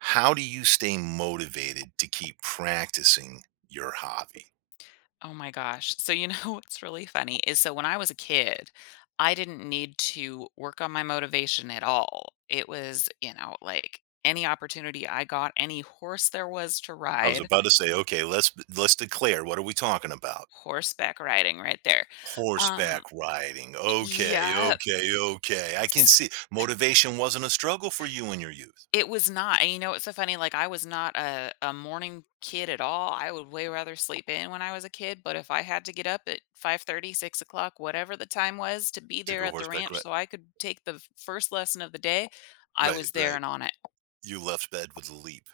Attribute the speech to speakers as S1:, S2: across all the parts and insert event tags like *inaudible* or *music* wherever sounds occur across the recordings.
S1: How do you stay motivated to keep practicing your hobby?
S2: Oh my gosh. *laughs* What's really funny is so when I was a kid, I didn't need to work on my motivation at all. It was, like any opportunity I got, any horse there was to
S1: I was
S2: ride,
S1: about to say, okay, let's declare. What are we talking about?
S2: horseback riding right there.
S1: Horseback
S2: Um,
S1: riding. Okay,
S2: yeah.
S1: okay, okay. I can see motivation wasn't a struggle for you in your youth
S2: It was not, and you know what's so funny, like, I was not a morning kid at all. I would way rather sleep in when I was a kid, but if I had to get up at 5:30, 6:00, whatever the time was to be
S1: to
S2: there
S1: go
S2: at the
S1: horseback
S2: ranch
S1: ride.
S2: so I could take the f first lesson of the day, I
S1: Right,
S2: was there
S1: right.
S2: and on it.
S1: You left bed with a leap.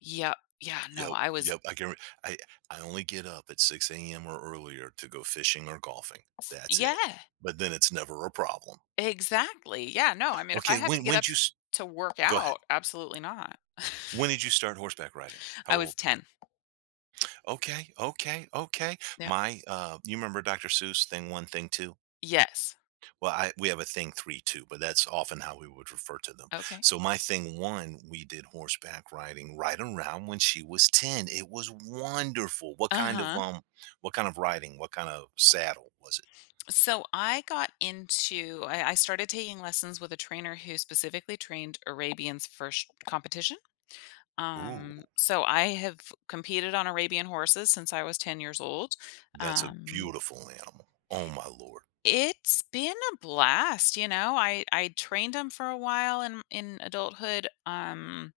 S2: Yep.
S1: Yep, yep. I can. I I only get up at six a.m. or earlier to go fishing or golfing. That's
S2: Yeah,
S1: it. But then it's never a problem.
S2: exactly. Yeah, no, I mean, if I
S1: Okay,
S2: have to
S1: when
S2: get
S1: when
S2: up
S1: would you
S2: s to work
S1: go ahead?
S2: out, absolutely not. *laughs*
S1: When did you start horseback riding? How
S2: I was
S1: old?
S2: 10.
S1: Okay, okay, okay.
S2: Yeah.
S1: My, you remember Dr. Seuss thing one, thing two?
S2: Yes.
S1: Well, I we have a thing three too, but that's often how we would refer to them.
S2: Okay.
S1: So my thing one, we did horseback riding right around when she was ten. It was wonderful.
S2: Uh-huh.
S1: What kind of riding? What kind of saddle was it?
S2: So I got into I started taking lessons with a trainer who specifically trained Arabians for competition.
S1: Ooh,
S2: So I have competed on Arabian horses since I was 10 years old.
S1: that's a
S2: Um,
S1: beautiful animal. Oh my lord.
S2: it's been a blast, I trained them for a while in adulthood.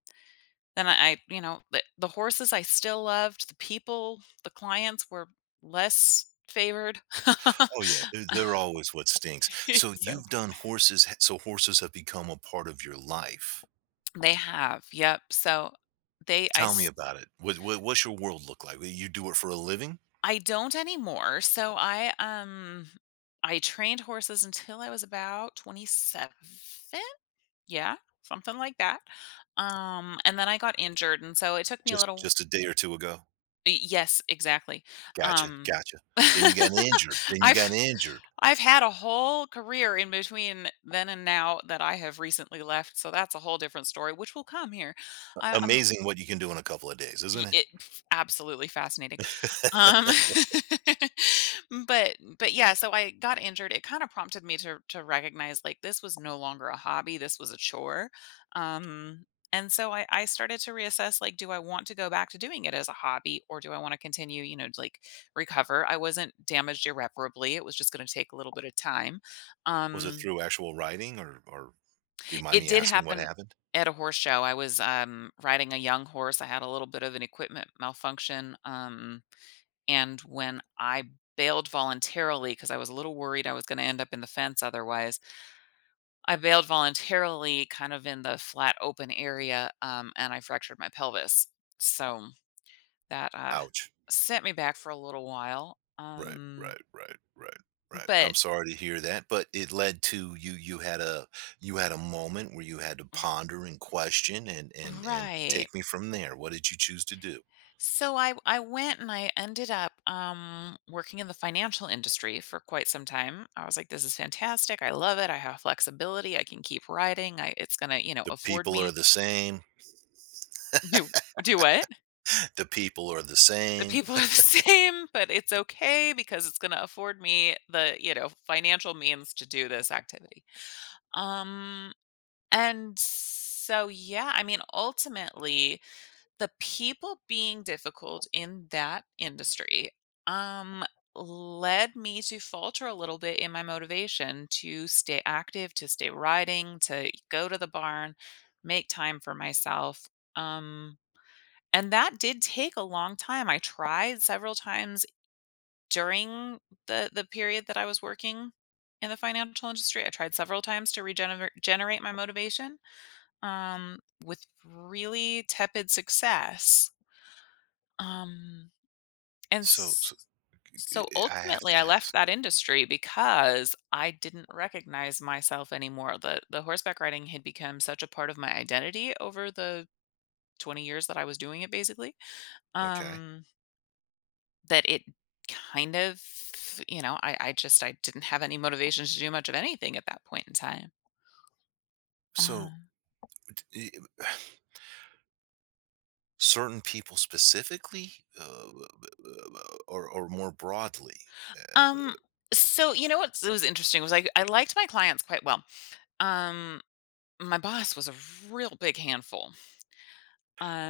S2: Then the horses I still loved. The people, the clients were less favored.
S1: Oh
S2: *laughs*
S1: yeah, they're always what stinks. So you've
S2: Exactly.
S1: done horses, so horses have become a part of your life.
S2: They have, yep. So they I
S1: Tell me
S2: s
S1: about it. What's your world look like? You do it for a living?
S2: I don't anymore. I trained horses until I was about 27. Yeah, something like that. And then I got injured, and so it took me a
S1: Just
S2: little
S1: just a day or 2 ago?
S2: yes, exactly.
S1: Gotcha,
S2: Um
S1: gotcha. Then you got injured,
S2: *laughs*
S1: then you got
S2: I've
S1: injured.
S2: I've had a whole career in between then and now that I have recently left, so that's a whole different story, which will come here. I,
S1: Amazing what you can do in a couple of days,
S2: Y
S1: isn't
S2: it f absolutely fascinating.
S1: it? *laughs*
S2: Um, *laughs* but yeah, so I got injured. It kinda prompted me to recognize, like, this was no longer a hobby, this was a chore. Um, and so I started to reassess, like, do I want to go back to doing it as a hobby, or do I wanna continue, you know, to, like, recover? I wasn't damaged irreparably, it was just gonna take a little bit of time.
S1: Was it
S2: Um
S1: through actual writing or do you mind
S2: it
S1: me
S2: did
S1: asking what
S2: happen
S1: happened?
S2: at a horse show. I was, riding a young horse. I had a little bit of an equipment malfunction, and when I bailed voluntarily because I was a little worried I was gonna end up in the fence otherwise, I bailed voluntarily kind of in the flat open area, and I fractured my pelvis. So that,
S1: Ouch.
S2: sent me back for a little while,
S1: Right, right, right, right, right. I'm
S2: but
S1: sorry to hear that, but it led to you had a moment where you had to ponder and question and
S2: Right.
S1: take me from there. What did you choose to do?
S2: So I went, and I ended up working in the financial industry for quite some time. I was like, this is fantastic. I love it. I have flexibility. I can keep writing. I It's going to, you know,
S1: The
S2: afford
S1: people are
S2: me
S1: the same.
S2: *laughs* do do what?
S1: The people are the
S2: The
S1: same.
S2: people are the *laughs* same, but it's okay because it's going to afford me the, you know, financial means to do this activity. Um and so yeah, I mean, ultimately the people being difficult in that industry, um, led me to falter a little bit in my motivation to stay active, to stay riding, to go to the barn, make time for myself. Um, and that did take a long time. I tried several times during the period that I was working in the financial industry. I tried several times to regenerate generate my motivation, um, with really tepid success. Um, and
S1: So,
S2: s
S1: so
S2: So
S1: eh, I have
S2: ultimately,
S1: to
S2: I left
S1: ask.
S2: that industry because I didn't recognize myself anymore. The horseback riding had become such a part of my identity over the 20 years that I was doing it, basically,
S1: Okay.
S2: um, that it kind of, you know, I just I didn't have any motivation to do much of anything at that point in time.
S1: So
S2: Um
S1: d- i- *sighs* certain people specifically uh, or more broadly? Uh,
S2: um, so you know what was interesting was I liked my clients quite well. Um, my boss was a real big handful.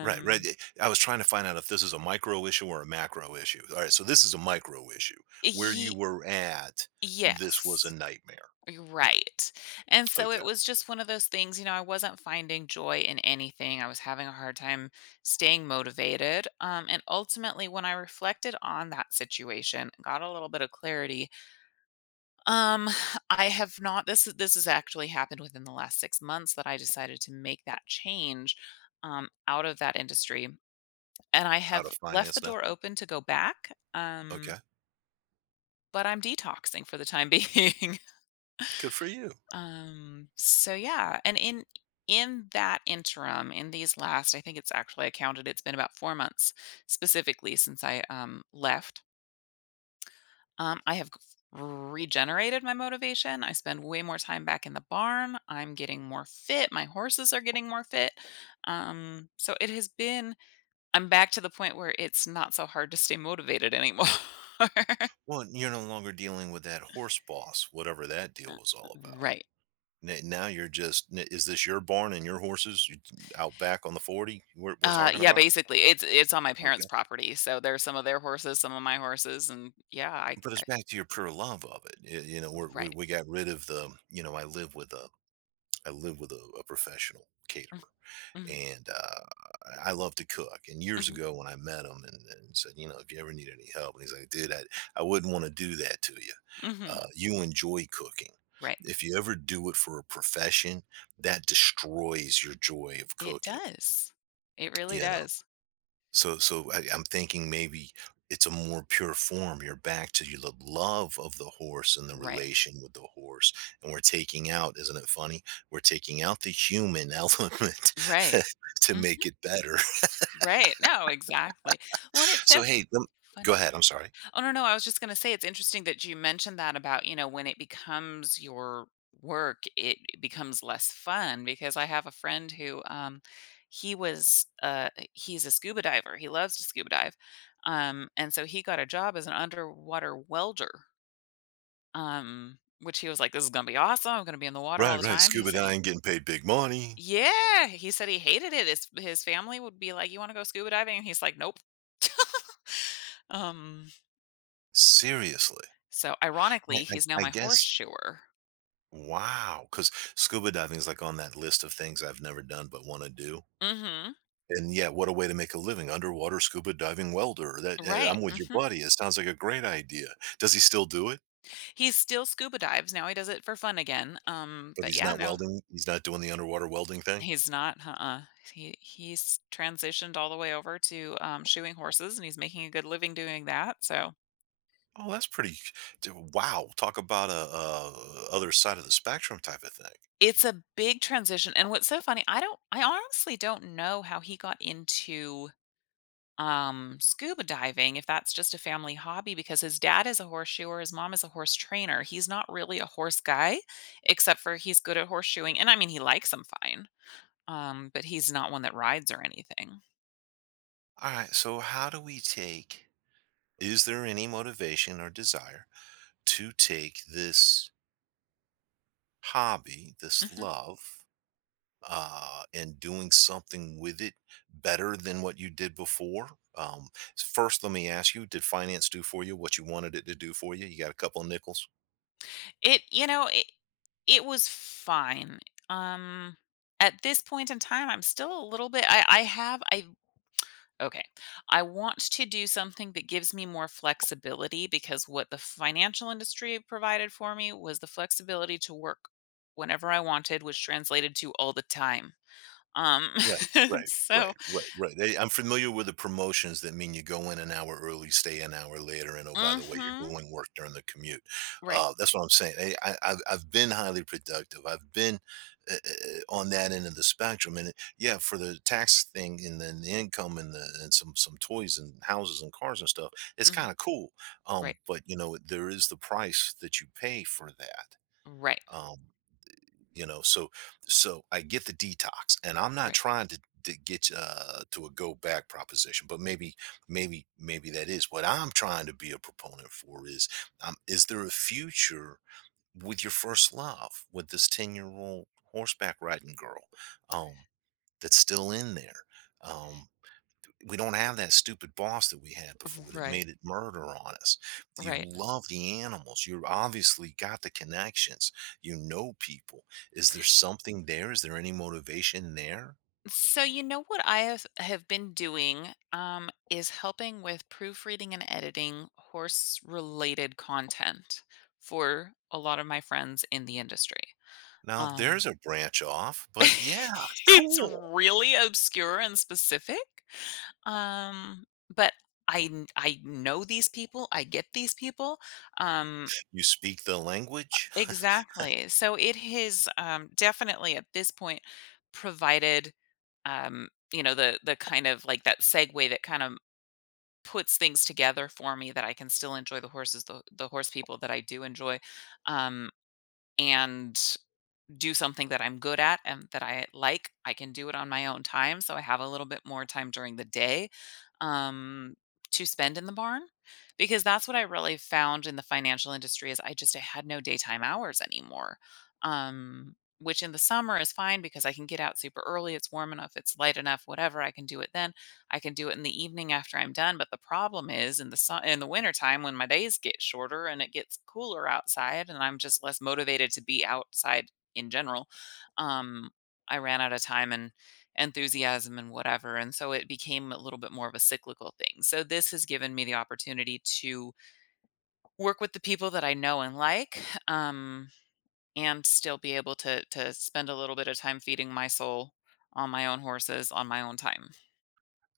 S1: right, right. I was trying to find out if this is a micro issue or a macro issue. All right. So this is a micro issue. Where you
S2: ye
S1: were at, this was a
S2: yes,
S1: nightmare.
S2: you're right, and so
S1: Okay.
S2: it was just one of those things. You know, I wasn't finding joy in anything, I was having a hard time staying motivated, and ultimately, when I reflected on that situation, got a little bit of clarity, um, *sighs* I have not this is this has actually happened within the last 6 months, that I decided to make that change, out of that industry, and I
S1: Out
S2: have
S1: of
S2: left the
S1: finance now?
S2: door open to go back.
S1: Okay.
S2: But I'm detoxing for the time being. *laughs*
S1: Good for you.
S2: So yeah, and in that interim, in these last, I think it's actually, I counted, it's been about 4 months specifically since I, left. I have regenerated my motivation. I spend way more time back in the barn. I'm getting more fit. My horses are getting more fit. So it has been I'm back to the point where it's not so hard to stay motivated anymore.
S1: Well, you're no longer dealing with that horse boss, whatever that deal was
S2: *laughs*
S1: all about.
S2: Right.
S1: Now you're just, is this your barn and your horses out back on the 40 we're, talking
S2: Yeah,
S1: about?
S2: basically, it's on my parents'
S1: Okay.
S2: property, so there's some of their horses, some of my horses, and yeah,
S1: But it's
S2: I
S1: back to your pure love of it. You know,
S2: right.
S1: we got rid of the, you know, I live with I live with a professional caterer
S2: Mm,
S1: and I love to cook. And
S2: mhm,
S1: years
S2: mhm,
S1: ago when I met him and said, you know, if you ever need any help, and he's like, dude, I wouldn't want to do that to you.
S2: mhm,
S1: You enjoy cooking.
S2: Right.
S1: If you ever do it for a profession, that destroys your joy of
S2: It
S1: cooking
S2: does. It really
S1: you know.
S2: does.
S1: I, I'm thinking maybe it's a more pure form. You're back to you the love of the horse and the
S2: Right.
S1: relation with the horse, and we're taking out, isn't it funny? We're taking out the human *laughs* element
S2: Right.
S1: *laughs* to
S2: hmm
S1: make it better. *laughs*
S2: Right. No, exactly. Well, and it's
S1: So,
S2: so
S1: hey, go
S2: funny.
S1: ahead. I'm sorry.
S2: Oh no, no, I was just gonna say, it's interesting that you mentioned that about, you know, when it becomes your work, it becomes less fun, because I have a friend who he's a scuba diver. He loves to scuba dive. And so he got a job as an underwater welder. Which he was like, this is gonna be awesome. I'm gonna be in the water all
S1: Right,
S2: the
S1: right.
S2: time. He
S1: Scuba
S2: said he
S1: diving, getting paid big money.
S2: Yeah, he said he hated it. His family would be like, you wanna go scuba diving? And he's like, nope. *laughs* Um
S1: Seriously,
S2: so
S1: I,
S2: ironically, he's now
S1: I
S2: my
S1: guess.
S2: horseshoer.
S1: Wow, because scuba diving is like on that list of things I've never done but want to do.
S2: Mm Mhm.
S1: And yeah, what a way to make a living, underwater scuba diving welder. That
S2: Right,
S1: I'm with
S2: mm
S1: your
S2: mhm.
S1: buddy. It sounds like a great idea. Does he still do it?
S2: He still scuba dives now. He does it for fun again,
S1: But
S2: but
S1: he's
S2: yeah,
S1: not
S2: no,
S1: welding. He's not doing the underwater welding thing.
S2: he's not, uh-uh. He's transitioned all the way over to, shoeing horses, and he's making a good living doing that. So
S1: Oh, that's pretty. Wow, talk about a other side of the spectrum type of thing.
S2: it's a big transition, and what's so funny, I honestly don't know how he got into, scuba diving, if that's just a family hobby, because his dad is a horseshoer, his mom is a horse trainer. He's not really a horse guy, except for he's good at horseshoeing, and I mean, he likes them fine. But he's not one that rides or anything.
S1: All right, so how do we take? Is there any motivation or desire to take this hobby, this
S2: Mhm.
S1: love, and doing something with it better than what you did before. Um, first, let me ask you: did finance do for you what you wanted it to do for you? You got a couple of nickels.
S2: It you know, It was fine. Um, at this point in time, I'm still a little bit I have I okay. I want to do something that gives me more flexibility, because what the financial industry provided for me was the flexibility to work whenever I wanted, which translated to all the time. Um,
S1: Right,
S2: *laughs*
S1: right, right,
S2: so
S1: right, right. They I'm familiar with the promotions that mean you go in an hour early, stay an hour later, and, oh, by the way, you're
S2: mhm.
S1: doing work during the commute.
S2: Right.
S1: That's what I'm saying. Hey, I've been highly productive. I've been, on that end of the spectrum, and, yeah, for the tax thing and then the income and the and some toys and houses and cars and stuff, it's
S2: Mhm.
S1: kinda cool,
S2: Right.
S1: but, you know, there is the price that you pay for that,
S2: Right.
S1: um you know. So I get the detox and I'm not
S2: Right.
S1: trying to, get to a go back proposition but maybe that is what I'm trying to be a proponent for is there a future with your first love with this 10-year-old horseback riding girl um that's still in there. um, we don't have that stupid boss that we had before that
S2: Right.
S1: made it murder on us. You
S2: Right.
S1: love the animals. You obviously got the connections. You know people. Is there something there? Is there any motivation there?
S2: So you know what have been doing, is helping with proofreading and editing horse related content for a lot of my friends in the industry.
S1: Now there's
S2: Um,
S1: a branch off, but yeah,
S2: *laughs* it's
S1: cool.
S2: really obscure and specific. Um, but I know these people, I get these people. Um,
S1: You speak the language. *laughs*
S2: exactly. So it has, definitely at this point, provided, you know, the kind of, like, that segue that kind of puts things together for me, that I can still enjoy the horses, the horse people that I do enjoy. Um, and do something that I'm good at and that I like. I can do it on my own time, so I have a little bit more time during the day, um, to spend in the barn, because that's what I really found in the financial industry is I just I had no daytime hours anymore. Which in the summer is fine, because I can get out super early. It's warm enough, it's light enough, whatever. I can do it then. I can do it in the evening after I'm done. But the problem is in the in the winter time, when my days get shorter and it gets cooler outside, and I'm just less motivated to be outside in general, um, I ran out of time and enthusiasm and whatever, and so it became a little bit more of a cyclical thing. So this has given me the opportunity to work with the people that I know and like, um, and still be able to spend a little bit of time feeding my soul on my own horses on my own time.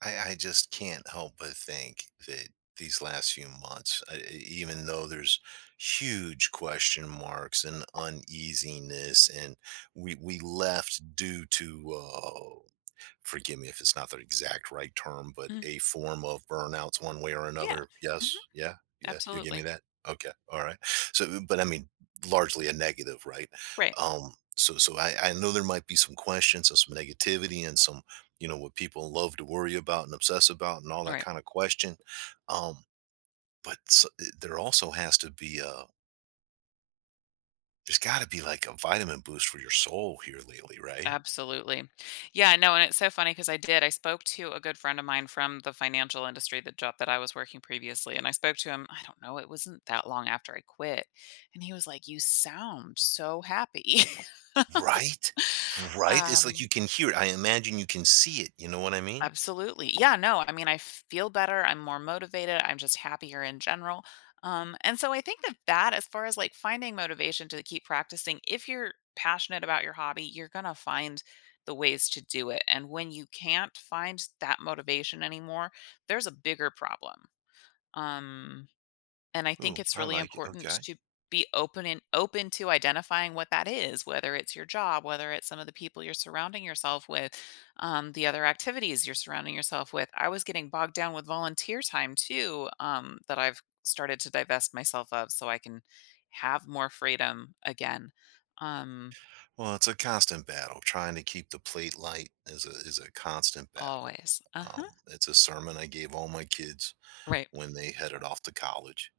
S1: I just can't help but think that these last few months, even though there's huge question marks and uneasiness, and we left due to. Forgive me if it's not the exact right term, but
S2: Mhm.
S1: a form of burnouts one way or
S2: Yeah.
S1: another.
S2: Mhm.
S1: Yes. Yeah. Yeah. You give me
S2: Absolutely.
S1: that. Okay. All right. So, but I mean, largely a negative, right?
S2: Right.
S1: So, I know there might be some questions and some negativity and some, you know, what people love to worry about and obsess about and all that
S2: Right.
S1: kind of question. Um, but so, there also has to be there's got to be like a vitamin boost for your soul here lately, right?
S2: Absolutely. Yeah, no, and it's so funny, because I did. I spoke to a good friend of mine from the financial industry, the job that I was working previously, and I spoke to him, I don't know, it wasn't that long after I quit, and he was like, "You sound so happy." *laughs*
S1: Right? Right? It's like you
S2: Um
S1: can hear it. I imagine you can see it, you know what I mean?
S2: Absolutely. Yeah, no, I mean, I feel better, I'm more motivated, I'm just happier in general. And so I think that as far as, like, finding motivation to keep practicing, if you're passionate about your hobby, you're going to find the ways to do it. And when you can't find that motivation anymore, there's a bigger problem. Um and I think
S1: Ooh,
S2: it's
S1: I
S2: really
S1: like it,
S2: important
S1: okay.
S2: to be open and open to identifying what that is, whether it's your job, whether it's some of the people you're surrounding yourself with, the other activities you're surrounding yourself with. I was getting bogged down with volunteer time too, that I've started to divest myself of, so I can have more freedom again. Um,
S1: Well, it's a constant battle. Trying to keep the plate light is a constant battle.
S2: always. Uh huh.
S1: It's a sermon I gave all my kids
S2: Right.
S1: when they headed off to college,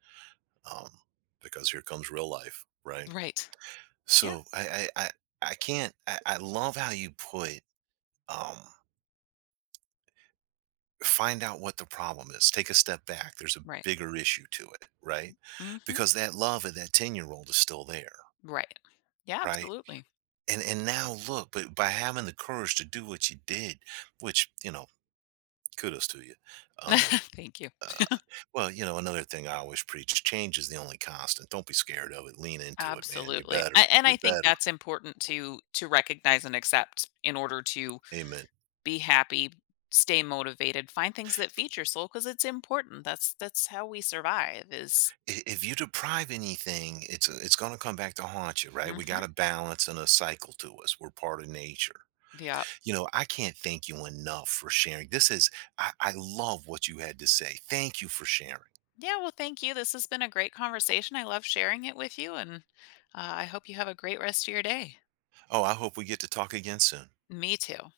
S1: um, because here comes real life, right?
S2: Right. Yeah.
S1: So, I can't I love how you put, um find out what the problem is. Take a step back. There's a
S2: Right.
S1: bigger issue to it, right?
S2: Mm hmm.
S1: Because that love of that 10-year-old is still there,
S2: Right. Yeah,
S1: right?
S2: absolutely.
S1: And now look, but by having the courage to do what you did, which, you know, kudos to you. Um
S2: *laughs* Thank you.
S1: uh, well, you know, another thing I always preach, change is the only constant. Don't be scared of it. Lean into it, man. You
S2: Absolutely. A
S1: better.
S2: And
S1: You
S2: I think
S1: better.
S2: that's important to recognize and accept in order to
S1: Amen.
S2: be happy, stay motivated, find things that feed your soul. Because it's important. That's how we survive is
S1: If you deprive anything, it's going to come back to haunt you, right? We
S2: Mhm.
S1: got a balance and a cycle to us. We're part of nature
S2: Yep.
S1: you know, I can't thank you enough for sharing. This is, I love what you had to say. Thank you for sharing.
S2: Yeah, well, thank you. This has been a great conversation. I love sharing it with you, and, I hope you have a great rest of your day.
S1: Oh, I hope we get to talk again soon.
S2: Me too.